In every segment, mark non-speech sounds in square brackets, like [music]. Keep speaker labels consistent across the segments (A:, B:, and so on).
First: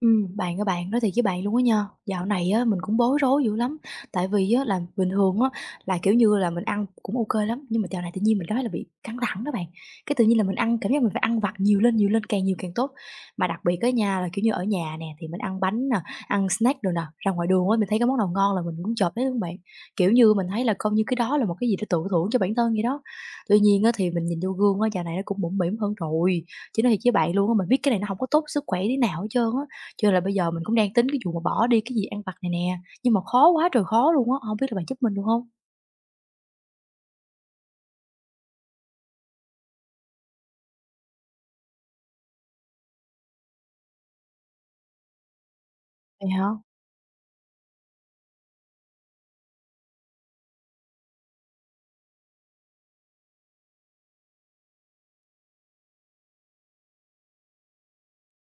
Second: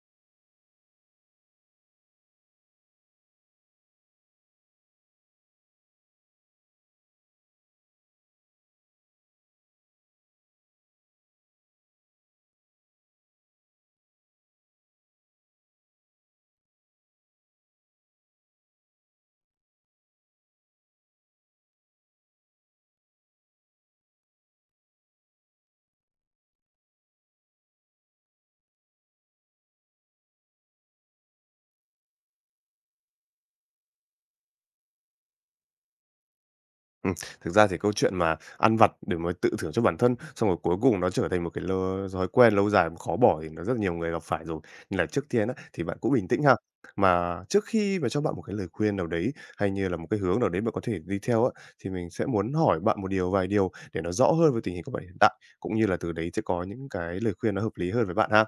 A: Các bạn, nói thiệt với bạn luôn á nha, dạo này á mình cũng bối rối dữ lắm. Tại vì á là bình thường á là, kiểu như là, mình ăn cũng ok lắm, nhưng mà dạo này tự nhiên mình cảm thấy là bị căng thẳng đó bạn. Cái tự nhiên là mình ăn cảm giác mình phải ăn vặt nhiều lên, càng nhiều càng tốt. Mà đặc biệt á nhà là, kiểu như, ở nhà nè thì mình ăn bánh nè, ăn snack rồi nè, ra ngoài đường á mình thấy cái món nào ngon là mình cũng chộp lấy luôn bạn. Kiểu như, mình thấy là coi như cái đó là một cái gì để tự thưởng cho bản thân vậy đó. Tuy nhiên á thì mình nhìn vô gương á, dạo này nó cũng mũm mĩm hơn rồi, chứ nói thiệt với bạn luôn á, mình biết cái này nó không có tốt sức khỏe tí nào hết trơn á. Chưa là bây giờ mình cũng đang tính cái vụ mà bỏ đi cái gì ăn vặt này nè, nhưng mà khó quá trời khó luôn á, không biết là bạn giúp mình được không?
B: Ừm, thực ra thì câu chuyện mà ăn vặt để mà tự thưởng cho bản thân, xong rồi cuối cùng nó trở thành một cái thói quen lâu dài khó bỏ thì nó rất nhiều người gặp phải rồi. Nên là trước tiên á, thì bạn cũng
A: Vậy
B: bình tĩnh
A: hả?
B: ha. Mà trước khi mà cho bạn một cái lời khuyên nào đấy, hay như là một cái hướng nào đấy bạn có thể đi theo á, thì mình sẽ muốn hỏi bạn một điều, vài điều để nó rõ hơn về tình hình của bạn hiện tại, cũng như là từ đấy sẽ có những cái lời khuyên nó hợp lý hơn với bạn ha.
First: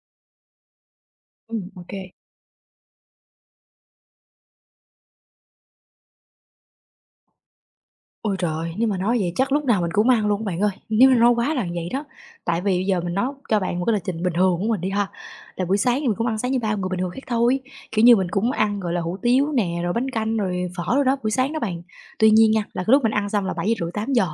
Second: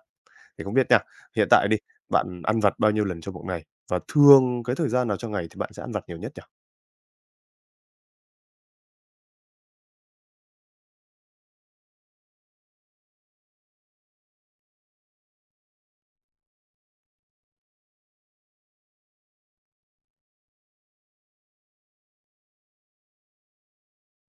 B: Thì không biết nha, hiện tại đi,
A: Ô.
B: bạn ăn vặt bao nhiêu lần trong một ngày? Và thường cái thời gian nào trong ngày thì bạn sẽ ăn vặt nhiều nhất nhỉ?
A: Ôi trời! Nếu mà nói vậy chắc lúc nào mình cũng ăn luôn bạn ơi, nếu mà nói quá là vậy đó. Tại vì bây giờ mình nói cho bạn một cái lịch trình bình thường của mình đi ha, là buổi sáng thì mình cũng ăn sáng như bao người bình thường khác thôi, kiểu như, mình cũng ăn, gọi là, hủ tiếu nè, rồi bánh canh, rồi phở rồi đó, buổi sáng đó bạn. Tuy nhiên nha, là cái lúc mình ăn xong là bảy giờ rưỡi tám giờ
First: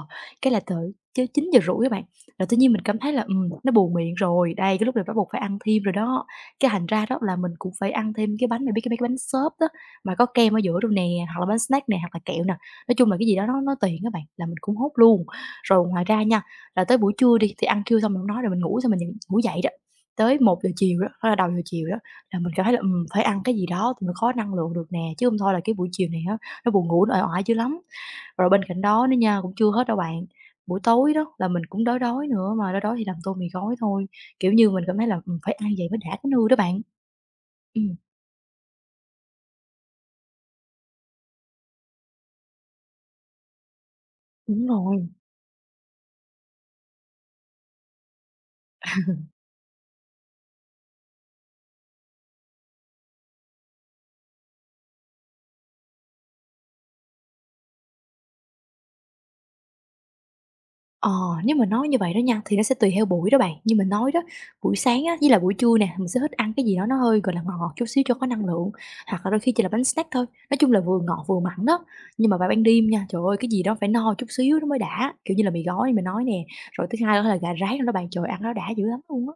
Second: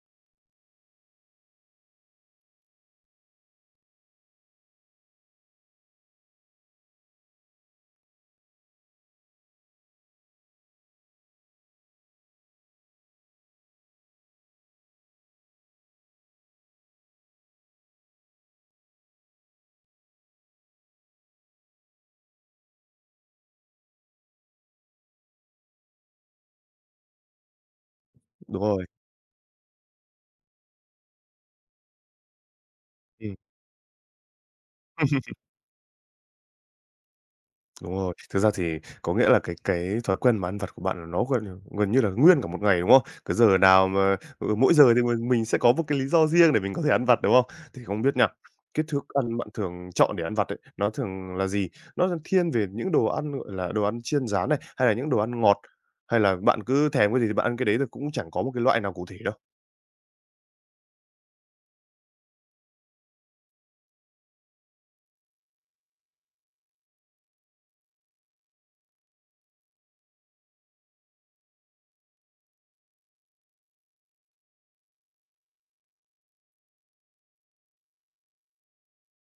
A: cái là tới chứ chín giờ rưỡi các bạn, là tự nhiên mình cảm thấy là, nó buồn miệng rồi, đây, cái lúc này bắt buộc phải ăn thêm rồi đó. Cái hành ra đó là mình cũng phải ăn thêm cái bánh, bạn biết cái mấy cái bánh xốp đó mà có kem ở giữa luôn nè, hoặc là bánh snack nè, hoặc là kẹo nè. Nói chung là cái gì đó nó tiện các bạn, là mình cũng hốt luôn. Rồi ngoài ra nha, là tới buổi trưa đi, thì ăn trưa xong mình hổng nói rồi mình ngủ xong mình dậy ngủ dậy đó, tới một giờ chiều đó, hay là đầu giờ chiều đó, là mình cảm thấy là, phải ăn cái gì đó thì mình có năng lượng được nè, chứ không thôi là cái buổi chiều này á, nó buồn ngủ, nó uể oải dữ lắm. Rồi bên
B: Đúng
A: cạnh
B: rồi,
A: đó nữa nha, cũng chưa hết đâu bạn, buổi tối đó là mình cũng đói đói nữa, mà đói đói thì làm tô
B: ừm.
A: mì gói thôi, kiểu như, mình cảm thấy là, phải ăn vậy mới đã cái nư đó bạn. Ừm.
B: Đúng rồi. Thực ra thì có nghĩa là cái thói quen mà ăn vặt của bạn là nó gần gần như là nguyên cả một ngày, đúng không? Cái giờ nào mà, ừ,
A: Đúng
B: mỗi giờ thì
A: rồi.
B: mình sẽ có một cái lý do riêng để mình có thể ăn vặt, đúng không? Thì không biết nha, cái thức ăn bạn thường chọn để ăn vặt ấy, nó thường là gì? Nó thiên về những đồ ăn, gọi là, đồ ăn chiên rán này, hay là những đồ ăn ngọt, hay là bạn cứ thèm cái gì thì bạn ăn cái đấy, thì cũng chẳng có một cái loại nào cụ thể đâu?
A: Ờ, nếu mà nói như vậy đó nha, thì nó sẽ tùy theo buổi đó bạn. Như mình nói đó, buổi sáng á, với là buổi trưa nè, mình sẽ thích ăn cái gì đó nó hơi, gọi là, ngọt ngọt chút xíu cho có năng lượng, hoặc là đôi khi chỉ là bánh snack thôi, nói chung là vừa ngọt vừa mặn đó. Nhưng mà vào ban đêm nha, trời ơi, cái gì đó phải no chút xíu nó mới đã, kiểu như là mì gói như mình nói nè, rồi thứ hai đó là gà rán đó bạn, trời ơi, ăn nó đã dữ lắm luôn á.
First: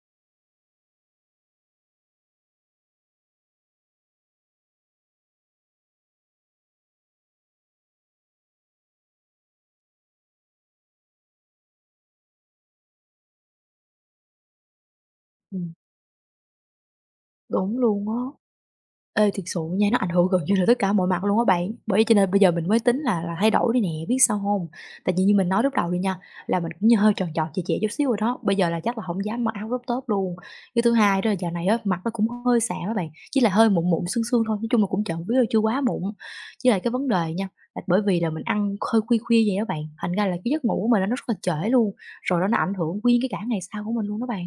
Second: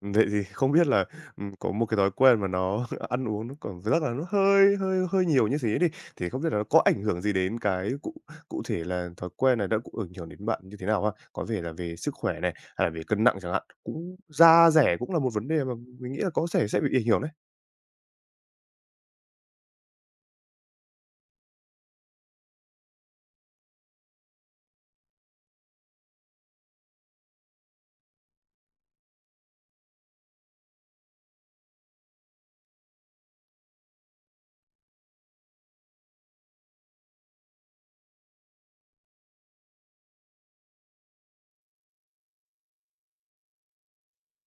B: Vậy thì không biết là, có một cái thói quen mà nó [laughs] ăn uống nó còn rất là nó hơi hơi hơi nhiều như thế đi, thì không biết là nó có ảnh hưởng gì đến cái cụ cụ thể là thói quen này đã ảnh hưởng đến bạn như thế nào ha? Có vẻ là về sức khỏe này, hay là về cân nặng chẳng hạn, cũng da dẻ cũng là một vấn đề
A: Ừm,
B: mà mình nghĩ là có thể sẽ bị ảnh hưởng đấy.
A: đúng luôn á. Ê, thiệt sự nha, nó ảnh hưởng gần như là tất cả mọi mặt luôn á bạn. Bởi vậy cho nên bây giờ mình mới tính là thay đổi đi nè, biết sao không? Tại vì như mình nói lúc đầu đi nha, là mình cũng như hơi tròn tròn chẹ chẹ chút xíu rồi đó, bây giờ là chắc là không dám mặc áo crop top luôn. Cái thứ hai đó là dạo này á, mặt nó cũng hơi xạm các bạn, chỉ là hơi mụn mụn, sương sương thôi, nói chung là cũng trộm biết là chưa quá mụn. Với là cái vấn đề nha, là bởi vì là mình ăn hơi khuya khuya vậy đó bạn, thành ra là cái giấc ngủ của mình nó rất là trễ luôn, rồi đó nó ảnh hưởng nguyên cái cả ngày sau của mình luôn đó bạn.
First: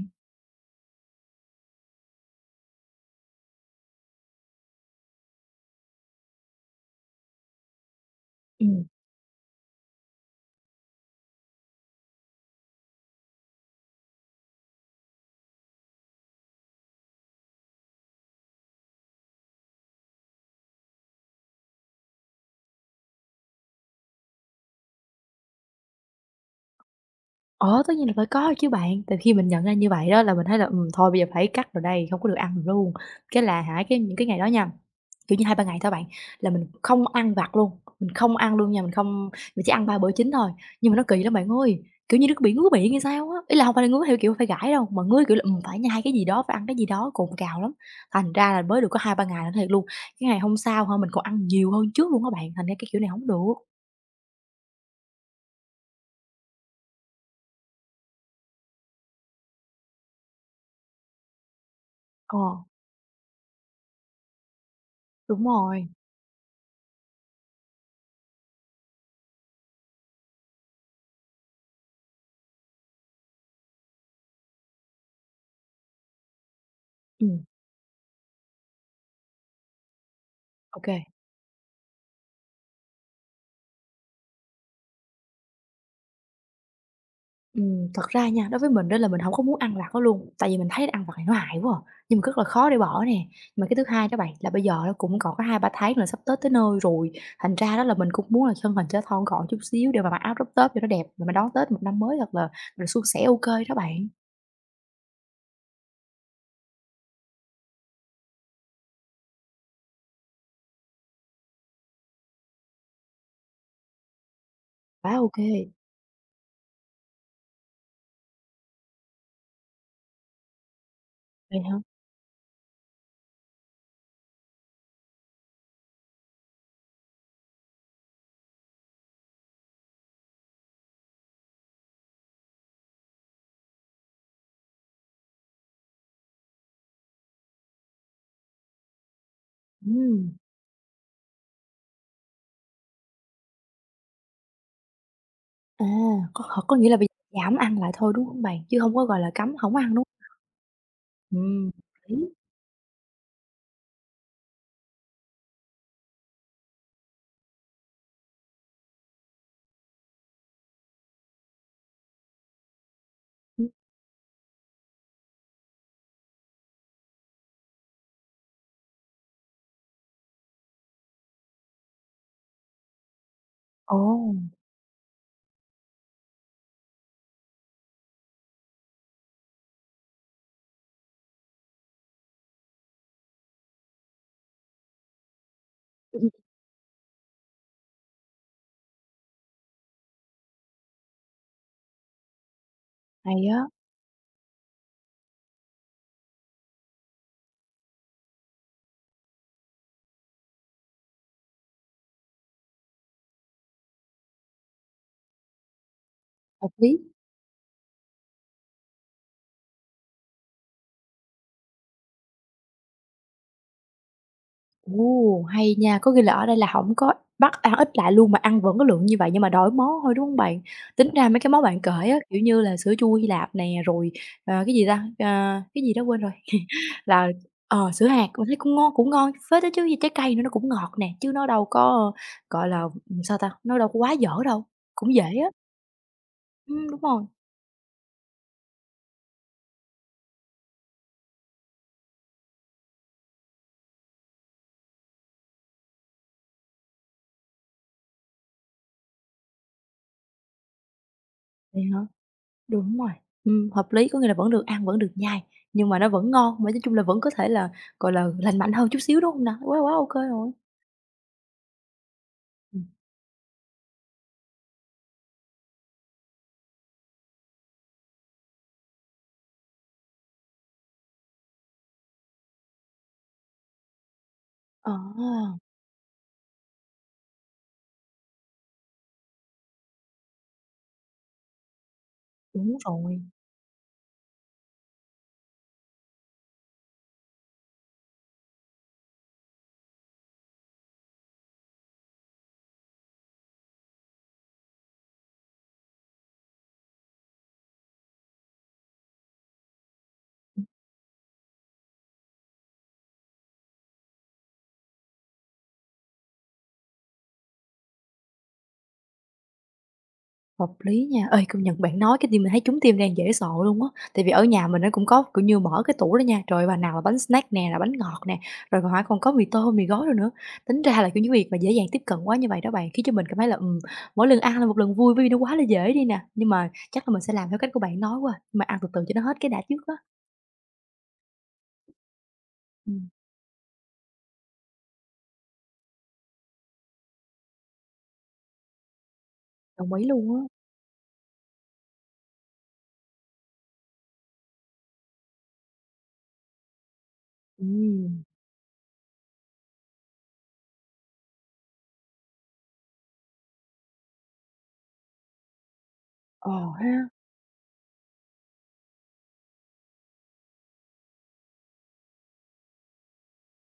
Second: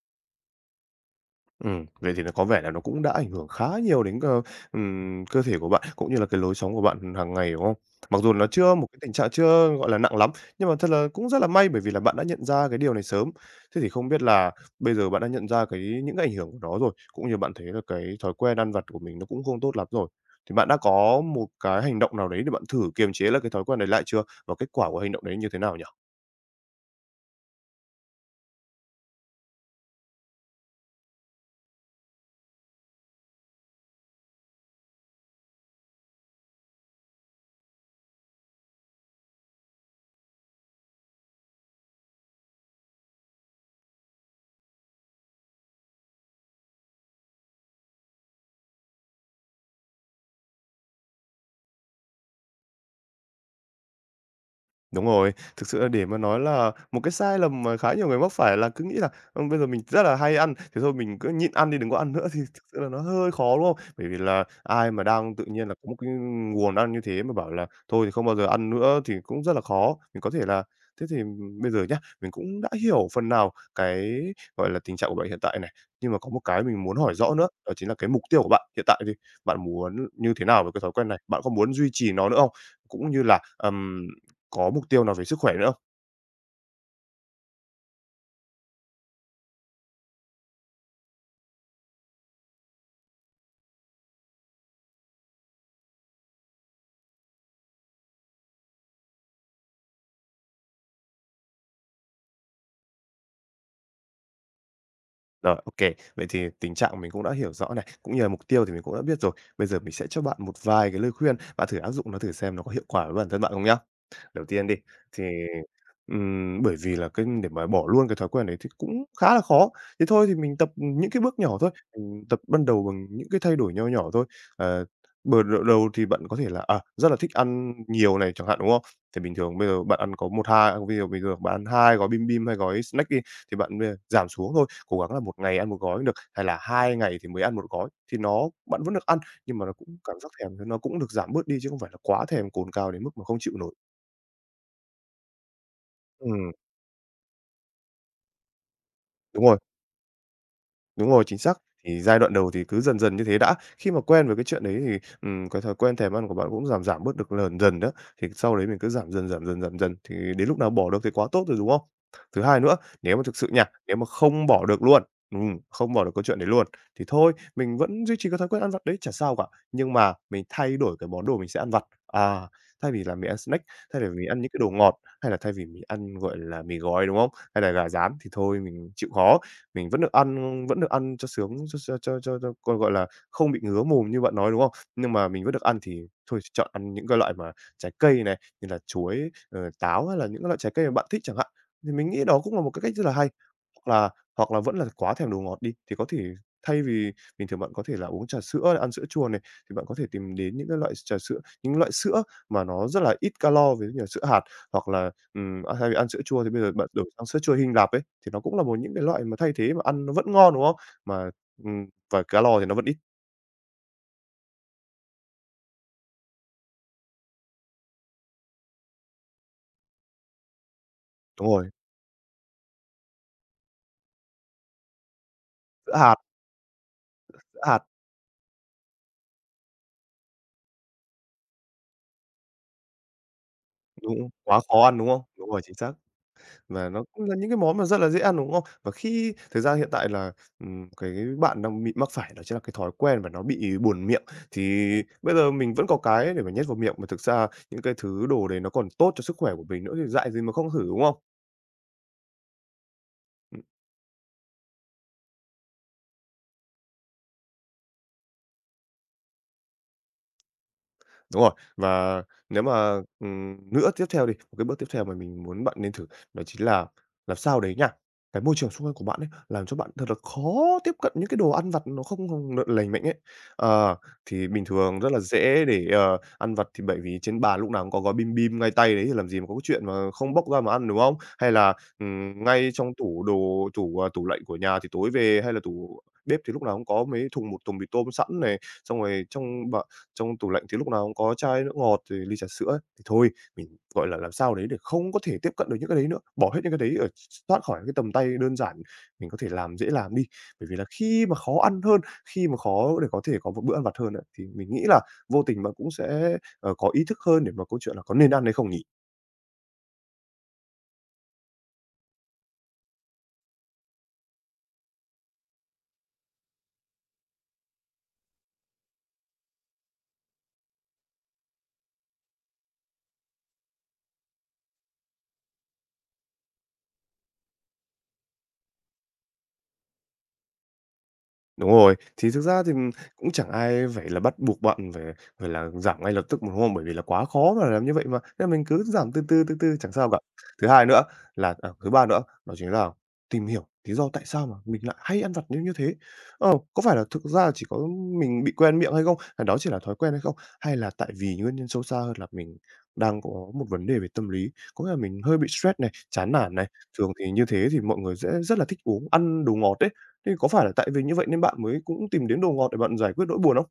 B: Vậy thì nó có vẻ là nó cũng đã ảnh hưởng khá nhiều đến, ờ, cơ thể của bạn, cũng như là cái lối sống của bạn hàng ngày, đúng không? Mặc dù nó chưa
A: Ừm.
B: một cái tình trạng chưa, gọi là, nặng lắm, nhưng mà thật là cũng rất là may bởi vì là bạn đã nhận ra cái điều này sớm. Thế thì không biết là bây giờ bạn đã nhận ra những cái ảnh hưởng của nó rồi, cũng như bạn thấy là cái thói quen ăn vặt của mình nó cũng không tốt lắm rồi, thì bạn đã có một cái hành động nào đấy để bạn thử kiềm chế là cái thói quen đấy lại chưa? Và kết quả của hành động đấy như thế nào nhỉ?
A: Ờ, tất nhiên là phải có chứ bạn, từ khi mình nhận ra như vậy đó là mình thấy là, thôi bây giờ phải cắt rồi đây, không có được ăn luôn. Cái là hả, cái những cái ngày đó nha, kiểu như hai ba ngày thôi bạn, là mình không ăn vặt luôn, mình không ăn luôn nha, mình không mình chỉ ăn 3 bữa chính thôi. Nhưng mà nó kỳ lắm bạn ơi, kiểu như nó cứ bị ngứa miệng hay sao á, ý là không phải là ngứa theo kiểu phải gãi đâu, mà ngứa kiểu là, phải nhai cái gì đó, phải ăn cái gì đó, cồn cào lắm. Thành ra là mới được có hai ba ngày là thiệt luôn, cái ngày hôm sau hả, mình còn ăn nhiều hơn trước luôn á bạn, thành ra cái kiểu này không được.
B: Đúng rồi, thực sự là để mà nói là một cái sai lầm mà khá nhiều người mắc phải là cứ nghĩ là, bây giờ mình rất là hay ăn, thế thôi mình cứ nhịn ăn đi, đừng có ăn nữa [laughs]
A: Ờ,
B: thì thực sự là nó hơi khó, đúng không? Bởi vì là ai mà đang
A: đúng
B: tự nhiên là
A: rồi,
B: có một cái nguồn ăn như thế mà bảo là thôi thì không bao giờ ăn nữa thì cũng rất là khó. Mình có thể là thế thì bây giờ nhá, mình cũng đã hiểu phần nào cái, gọi là, tình trạng của bạn hiện tại này, nhưng mà có một cái mình muốn hỏi rõ
A: ừm,
B: nữa, đó chính là cái mục tiêu của bạn hiện tại thì bạn muốn như thế nào với
A: ô.
B: cái thói quen này? Bạn có muốn duy trì nó nữa không? Cũng như là, ừm, có mục tiêu nào về sức khỏe nữa không?
A: Thật ra nha, đối với mình á là mình hổng có muốn ăn vặt đó luôn, tại vì mình thấy ăn vặt này nó hại quá à, nhưng mà rất là khó để bỏ nè. Mà cái thứ hai đó bạn, là bây giờ nó cũng còn có hai ba tháng nữa sắp Tết tới nơi rồi, thành ra đó là mình cũng muốn là thân hình cho thon gọn chút xíu để mà mặc áo crop top cho nó đẹp, rồi mình đón Tết một năm mới thật là suôn sẻ ô kê đó bạn.
B: Rồi, ok. Vậy thì tình trạng mình cũng đã hiểu rõ này, cũng như là mục tiêu thì mình cũng đã biết rồi. Bây giờ mình sẽ cho bạn một vài cái lời khuyên, bạn thử áp dụng nó thử xem nó có hiệu quả với bản thân bạn không nhá. Đầu tiên đi,
A: Quá
B: thì,
A: ô kê.
B: bởi vì là cái để mà bỏ luôn cái thói quen đấy thì cũng khá là khó. Thế thôi thì mình tập, những cái bước nhỏ
A: Vậy
B: thôi,
A: hả?
B: mình tập ban đầu bằng những cái thay đổi nho nhỏ thôi. Ờ, đầu đầu thì bạn có thể là, à, rất là thích ăn nhiều này chẳng hạn, đúng không? Thì bình thường bây giờ bạn ăn có một 2, bây giờ bình thường bạn ăn 2 gói bim bim hay gói snack đi, thì bạn bây giờ giảm xuống thôi, cố gắng là một ngày ăn một gói cũng được, hay là 2 ngày thì mới ăn một gói, thì bạn vẫn được ăn, nhưng mà nó cũng cảm giác
A: Ừm,
B: thèm nó cũng được giảm bớt đi chứ không phải là quá thèm cồn cao đến mức mà không chịu nổi.
A: à,
B: Ừm,
A: có nghĩa là bây giờ giảm ăn lại thôi, đúng hông bạn? Chứ hông có, gọi là,
B: đúng
A: cấm
B: rồi,
A: hổng ăn, đúng hông?
B: đúng rồi, chính xác.
A: Hợp
B: Thì giai
A: lý.
B: đoạn đầu thì cứ dần dần như thế đã, khi mà quen với cái chuyện đấy thì, cái thói quen thèm ăn của bạn cũng giảm giảm bớt được lần dần đó, thì sau đấy mình cứ giảm dần, thì đến lúc nào bỏ được thì quá tốt rồi, đúng không? Thứ hai nữa, nếu mà thực sự nha,
A: Ừm,
B: nếu mà không bỏ được luôn, không bỏ được cái chuyện đấy luôn, thì thôi, mình vẫn duy trì cái thói quen ăn vặt đấy, chả sao cả, nhưng mà mình thay đổi cái món đồ mình sẽ ăn vặt. À, thay vì là mình ăn snack,
A: ồ,
B: thay vì mình ăn những cái đồ ngọt, hay là thay vì mình ăn, gọi là, mì gói, đúng không? Hay là gà rán thì thôi mình chịu khó. Mình vẫn được ăn cho sướng, cho còn, gọi là, không bị ngứa mồm như bạn nói, đúng không? Nhưng mà mình vẫn được ăn thì
A: ừm, ừm,
B: thôi chọn ăn những cái loại mà trái cây này, như là chuối, ờ, táo hay là những cái loại trái cây mà bạn thích chẳng hạn. Thì mình nghĩ đó cũng là một cái cách rất là hay.
A: hay á,
B: Hoặc là hoặc là vẫn là quá thèm đồ ngọt đi, thì có thể thay vì bình thường bạn có thể là uống trà sữa, ăn sữa chua này, thì bạn có thể tìm đến những loại sữa mà nó rất là ít calo, ví dụ như là sữa hạt, hoặc là, a, thay vì ăn sữa chua thì bây
A: hợp
B: giờ bạn
A: lý.
B: đổi sang sữa chua Hy Lạp ấy. Thì nó cũng là một những cái loại mà thay thế mà ăn nó vẫn ngon, đúng không? Mà, và calo thì nó vẫn ít.
A: Ồ, hay nha, có nghĩa là ở đây là hổng có bắt ăn ít lại luôn mà ăn vẫn cái lượng như vậy nhưng mà đổi món thôi, đúng hông bạn? Tính ra mấy
B: Đúng
A: cái món
B: rồi,
A: bạn kể á, kiểu như là sữa chua Hy Lạp nè, rồi, cái gì ta, cái gì
B: sữa
A: đó
B: hạt,
A: quên rồi, là,
B: sữa hạt,
A: sữa hạt mình thấy cũng ngon phết đó chứ, với trái cây nữa nó cũng ngọt nè, chứ nó đâu có, gọi là, sao ta, nó đâu có quá dở
B: đúng, quá
A: đâu,
B: khó ăn, đúng
A: cũng
B: không?
A: dễ
B: Đúng
A: á.
B: rồi, chính xác. Và
A: Đúng
B: nó
A: rồi,
B: cũng là những cái món mà rất là dễ ăn, đúng không? Và khi thực ra hiện tại là, cái bạn đang bị mắc phải đó chính là cái thói quen và nó bị buồn miệng, thì bây giờ mình vẫn có cái để mà nhét vào miệng, mà thực ra những cái thứ đồ đấy nó còn tốt cho sức khỏe của mình nữa thì dại gì mà không thử, đúng không?
A: vậy hả? Đúng rồi, hợp lý, có nghĩa là vẫn được ăn, vẫn được nhai, nhưng mà nó vẫn ngon, mà nói chung là vẫn có thể là, gọi là, lành mạnh hơn chút xíu, đúng hông nè? Quá quá ô kê rồi.
B: Đúng rồi, và nếu
A: Ừm.
B: mà, nữa tiếp theo đi, một cái bước tiếp theo mà mình muốn bạn nên thử đó chính là làm sao đấy nha, cái môi trường xung quanh của bạn ấy, làm cho bạn thật là khó tiếp cận những cái đồ ăn vặt nó không không được lành mạnh ấy. Ờ, thì bình thường rất là
A: Ờ,
B: dễ để, ờ, ăn vặt thì bởi vì trên bàn lúc nào cũng có gói bim bim ngay tay đấy thì làm gì mà có cái chuyện mà không bóc ra mà ăn, đúng không? Hay là, ngay
A: đúng
B: trong
A: rồi,
B: tủ đồ tủ, à, tủ lạnh của nhà thì tối về hay là tủ bếp thì lúc nào cũng có mấy thùng một thùng mì tôm sẵn này, xong rồi trong tủ lạnh thì lúc nào cũng có chai nước ngọt rồi ly trà sữa ấy, thì thôi mình, gọi là, làm sao đấy để không có thể tiếp cận được những cái đấy nữa, bỏ hết những cái đấy ở thoát khỏi cái tầm tay đơn giản, mình có thể làm dễ làm đi. Bởi vì là khi mà khó ăn hơn, khi mà khó để có thể có một bữa ăn vặt hơn á, thì mình nghĩ là vô tình bạn cũng sẽ, ờ, có ý thức hơn để mà câu chuyện là có nên ăn hay không nhỉ?
A: hợp lý nha. Ê, công nhận bạn nói cái tim mình thấy trúng tim đang dễ sợ luôn á. Tại vì ở nhà mình nó cũng có, kiểu như, mở cái tủ đó nha, trời ơi, bà nào là bánh snack nè, là bánh ngọt nè, rồi còn hỏi còn có mì tôm, mì gói rồi nữa. Tính ra là, kiểu như, việc mà dễ dàng tiếp cận quá như vậy đó bạn, khiến cho mình cảm thấy là, mỗi lần ăn là một lần vui bởi vì nó quá là dễ đi nè. Nhưng mà chắc là mình sẽ làm theo cách của bạn nói quá à, nhưng mà ăn từ từ cho nó hết cái đã trước á.
B: Đúng rồi, thì thực ra thì,
A: Ừm,
B: cũng chẳng ai phải là bắt buộc bạn phải phải là giảm ngay lập tức một hôm bởi vì là quá khó mà làm như vậy mà, nên mình cứ giảm từ từ, từ từ chẳng
A: đồng ý
B: sao cả.
A: luôn á.
B: Thứ hai nữa Thứ ba nữa đó chính là tìm hiểu lý do tại sao mà mình lại hay ăn vặt như như thế. Có phải là thực ra là chỉ có
A: Ừm,
B: mình bị quen miệng hay không? Hay đó chỉ là thói quen hay không? Hay là tại vì nguyên nhân sâu xa hơn là mình đang có một vấn đề về tâm lý, có nghĩa là mình hơi bị stress này, chán
A: ờ
B: nản này.
A: ha.
B: Thường thì như thế thì mọi người sẽ rất là thích uống ăn đồ ngọt ấy, thì có phải là tại vì như vậy nên bạn mới cũng tìm đến đồ ngọt để bạn giải quyết nỗi buồn không?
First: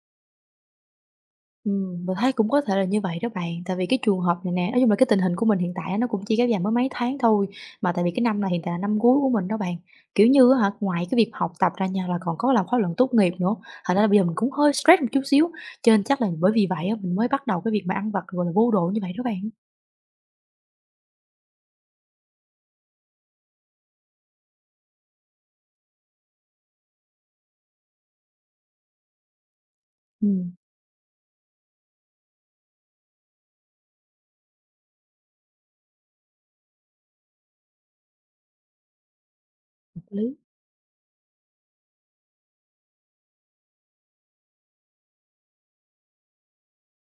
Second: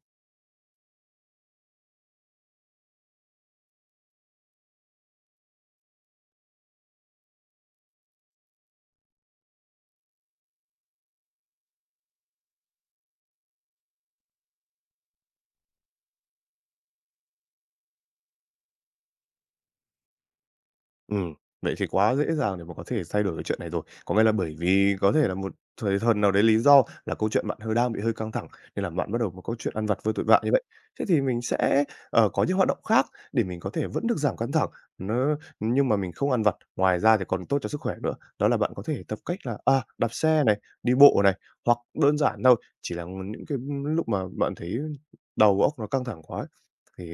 A: Mình thấy cũng có thể là như vậy đó bạn. Tại vì cái trường hợp này nè, nói chung là cái tình hình của mình hiện tại á, nó cũng chỉ kéo dài mới mấy tháng thôi, mà tại vì cái năm này hiện tại là năm cuối của mình đó bạn. Kiểu như á hả, ngoài cái việc học tập ra nha là còn có làm khóa luận tốt nghiệp nữa, thành ra là bây giờ mình cũng hơi stress một chút xíu, cho nên chắc là bởi vì vậy á, mình mới bắt đầu cái việc mà ăn vặt, gọi là, vô độ như vậy đó bạn.
B: Ừm, Vậy thì quá dễ dàng để mà có thể thay đổi cái chuyện này rồi. Có nghĩa là bởi vì có thể là một thời thần nào đấy lý do là câu chuyện bạn hơi đang bị hơi căng thẳng, nên là bạn bắt đầu một câu chuyện ăn vặt với tội vạ như
A: Ừm,
B: vậy. Thế thì mình sẽ, có những hoạt động khác để mình có thể vẫn được giảm căng thẳng, nó nhưng mà mình không ăn vặt, ngoài ra thì còn tốt cho sức khỏe nữa. Đó là bạn có thể tập cách là,
A: hợp
B: đạp
A: lý.
B: xe này, đi bộ này, hoặc đơn giản thôi, chỉ là những cái lúc mà bạn thấy đầu óc nó căng thẳng quá ấy, thì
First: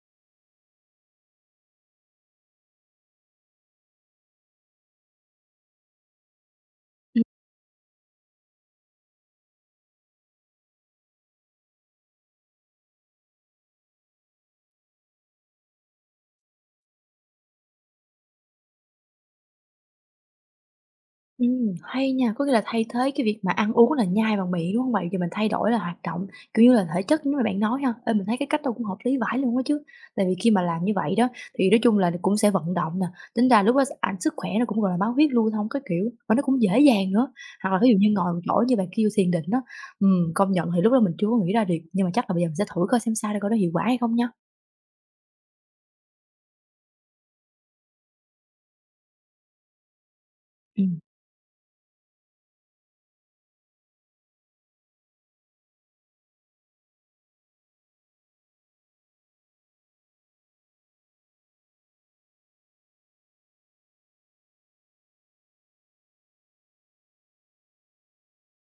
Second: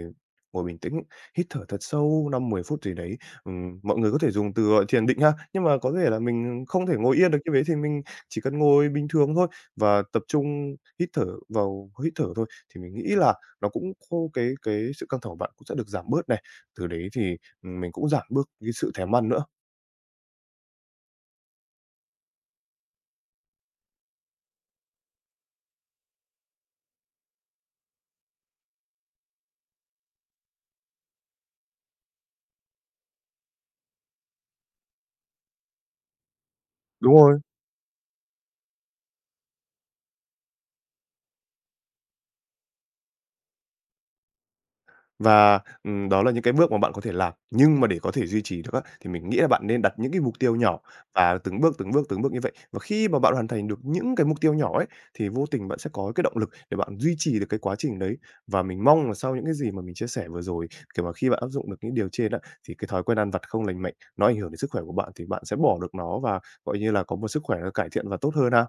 B: ngồi bình tĩnh, hít thở thật sâu 5-10 phút gì đấy. Mọi người có thể dùng từ gọi thiền định ha, nhưng mà có thể là mình không thể ngồi yên được như thế thì mình chỉ cần ngồi bình thường thôi và tập trung hít thở vào hít thở thôi, thì mình nghĩ là nó cũng khô cái sự căng thẳng của bạn cũng sẽ được giảm bớt này, từ đấy thì, mình cũng giảm bớt cái sự thèm ăn nữa.
A: Hay nha, có nghĩa là thay thế cái việc mà ăn uống là nhai bằng miệng, đúng hông bạn? Giờ mình thay đổi là hoạt động, kiểu như là, thể chất giống như bạn nói ha. Ê, mình thấy cái cách đó cũng hợp lý vãi luôn á chứ. Tại vì khi mà làm như vậy đó, thì nói chung là cũng sẽ vận động nè, tính ra lúc đó s ảnh sức khỏe nó cũng, gọi là, máu huyết lưu thông các kiểu, và nó cũng dễ dàng
B: Đúng
A: nữa.
B: rồi.
A: Hoặc là ví dụ như ngồi một chỗ như bạn kêu thiền định á, công nhận thì lúc đó mình chưa có nghĩ ra được, nhưng mà chắc là bây giờ mình sẽ thử coi xem sao để coi nó hiệu quả hay không nha.
B: Và, đó là những cái bước mà bạn có thể làm, nhưng mà để có thể duy trì được á, thì mình nghĩ là bạn nên đặt những cái mục tiêu nhỏ
A: Ừm.
B: và từng bước, từng bước, từng bước như vậy. Và khi mà bạn hoàn thành được những cái mục tiêu nhỏ ấy, thì vô tình bạn sẽ có cái động lực để bạn duy trì được cái quá trình đấy. Và mình mong là sau những cái gì mà mình chia sẻ vừa rồi, kiểu mà, khi bạn áp dụng được những điều trên á, thì cái thói quen ăn vặt không lành mạnh, nó ảnh hưởng đến sức khỏe của bạn thì bạn sẽ bỏ được nó và, gọi như là, có một sức khỏe nó cải thiện và tốt hơn ha.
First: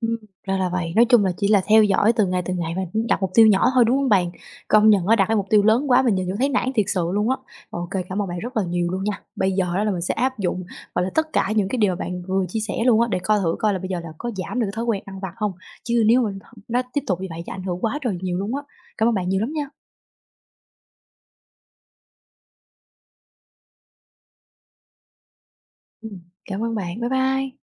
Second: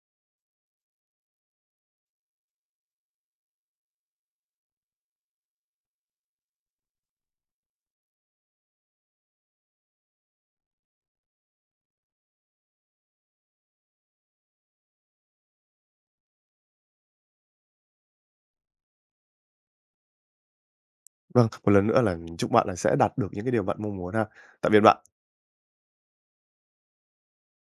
A: Ừm, ra là vậy. Nói chung là chỉ là theo dõi từng ngày và đặt mục tiêu nhỏ thôi, đúng không bạn? Công nhận á, đặt cái mục tiêu lớn quá mình nhìn vô thấy nản thiệt sự luôn á. OK, cảm ơn bạn rất là nhiều luôn nha. Bây giờ á là mình sẽ áp dụng, gọi là, tất cả những cái điều mà bạn vừa chia sẻ luôn á, để coi thử coi là bây giờ là có giảm được cái thói quen ăn vặt không? Chứ nếu mà nó tiếp tục như vậy thì ảnh hưởng quá trời nhiều luôn á. Cảm ơn bạn nhiều lắm nha.
B: Vâng, một lần nữa là mình chúc bạn là sẽ đạt được những cái điều bạn mong muốn ha. Tạm biệt bạn.
A: Ừm, cảm ơn bạn. Bye bye.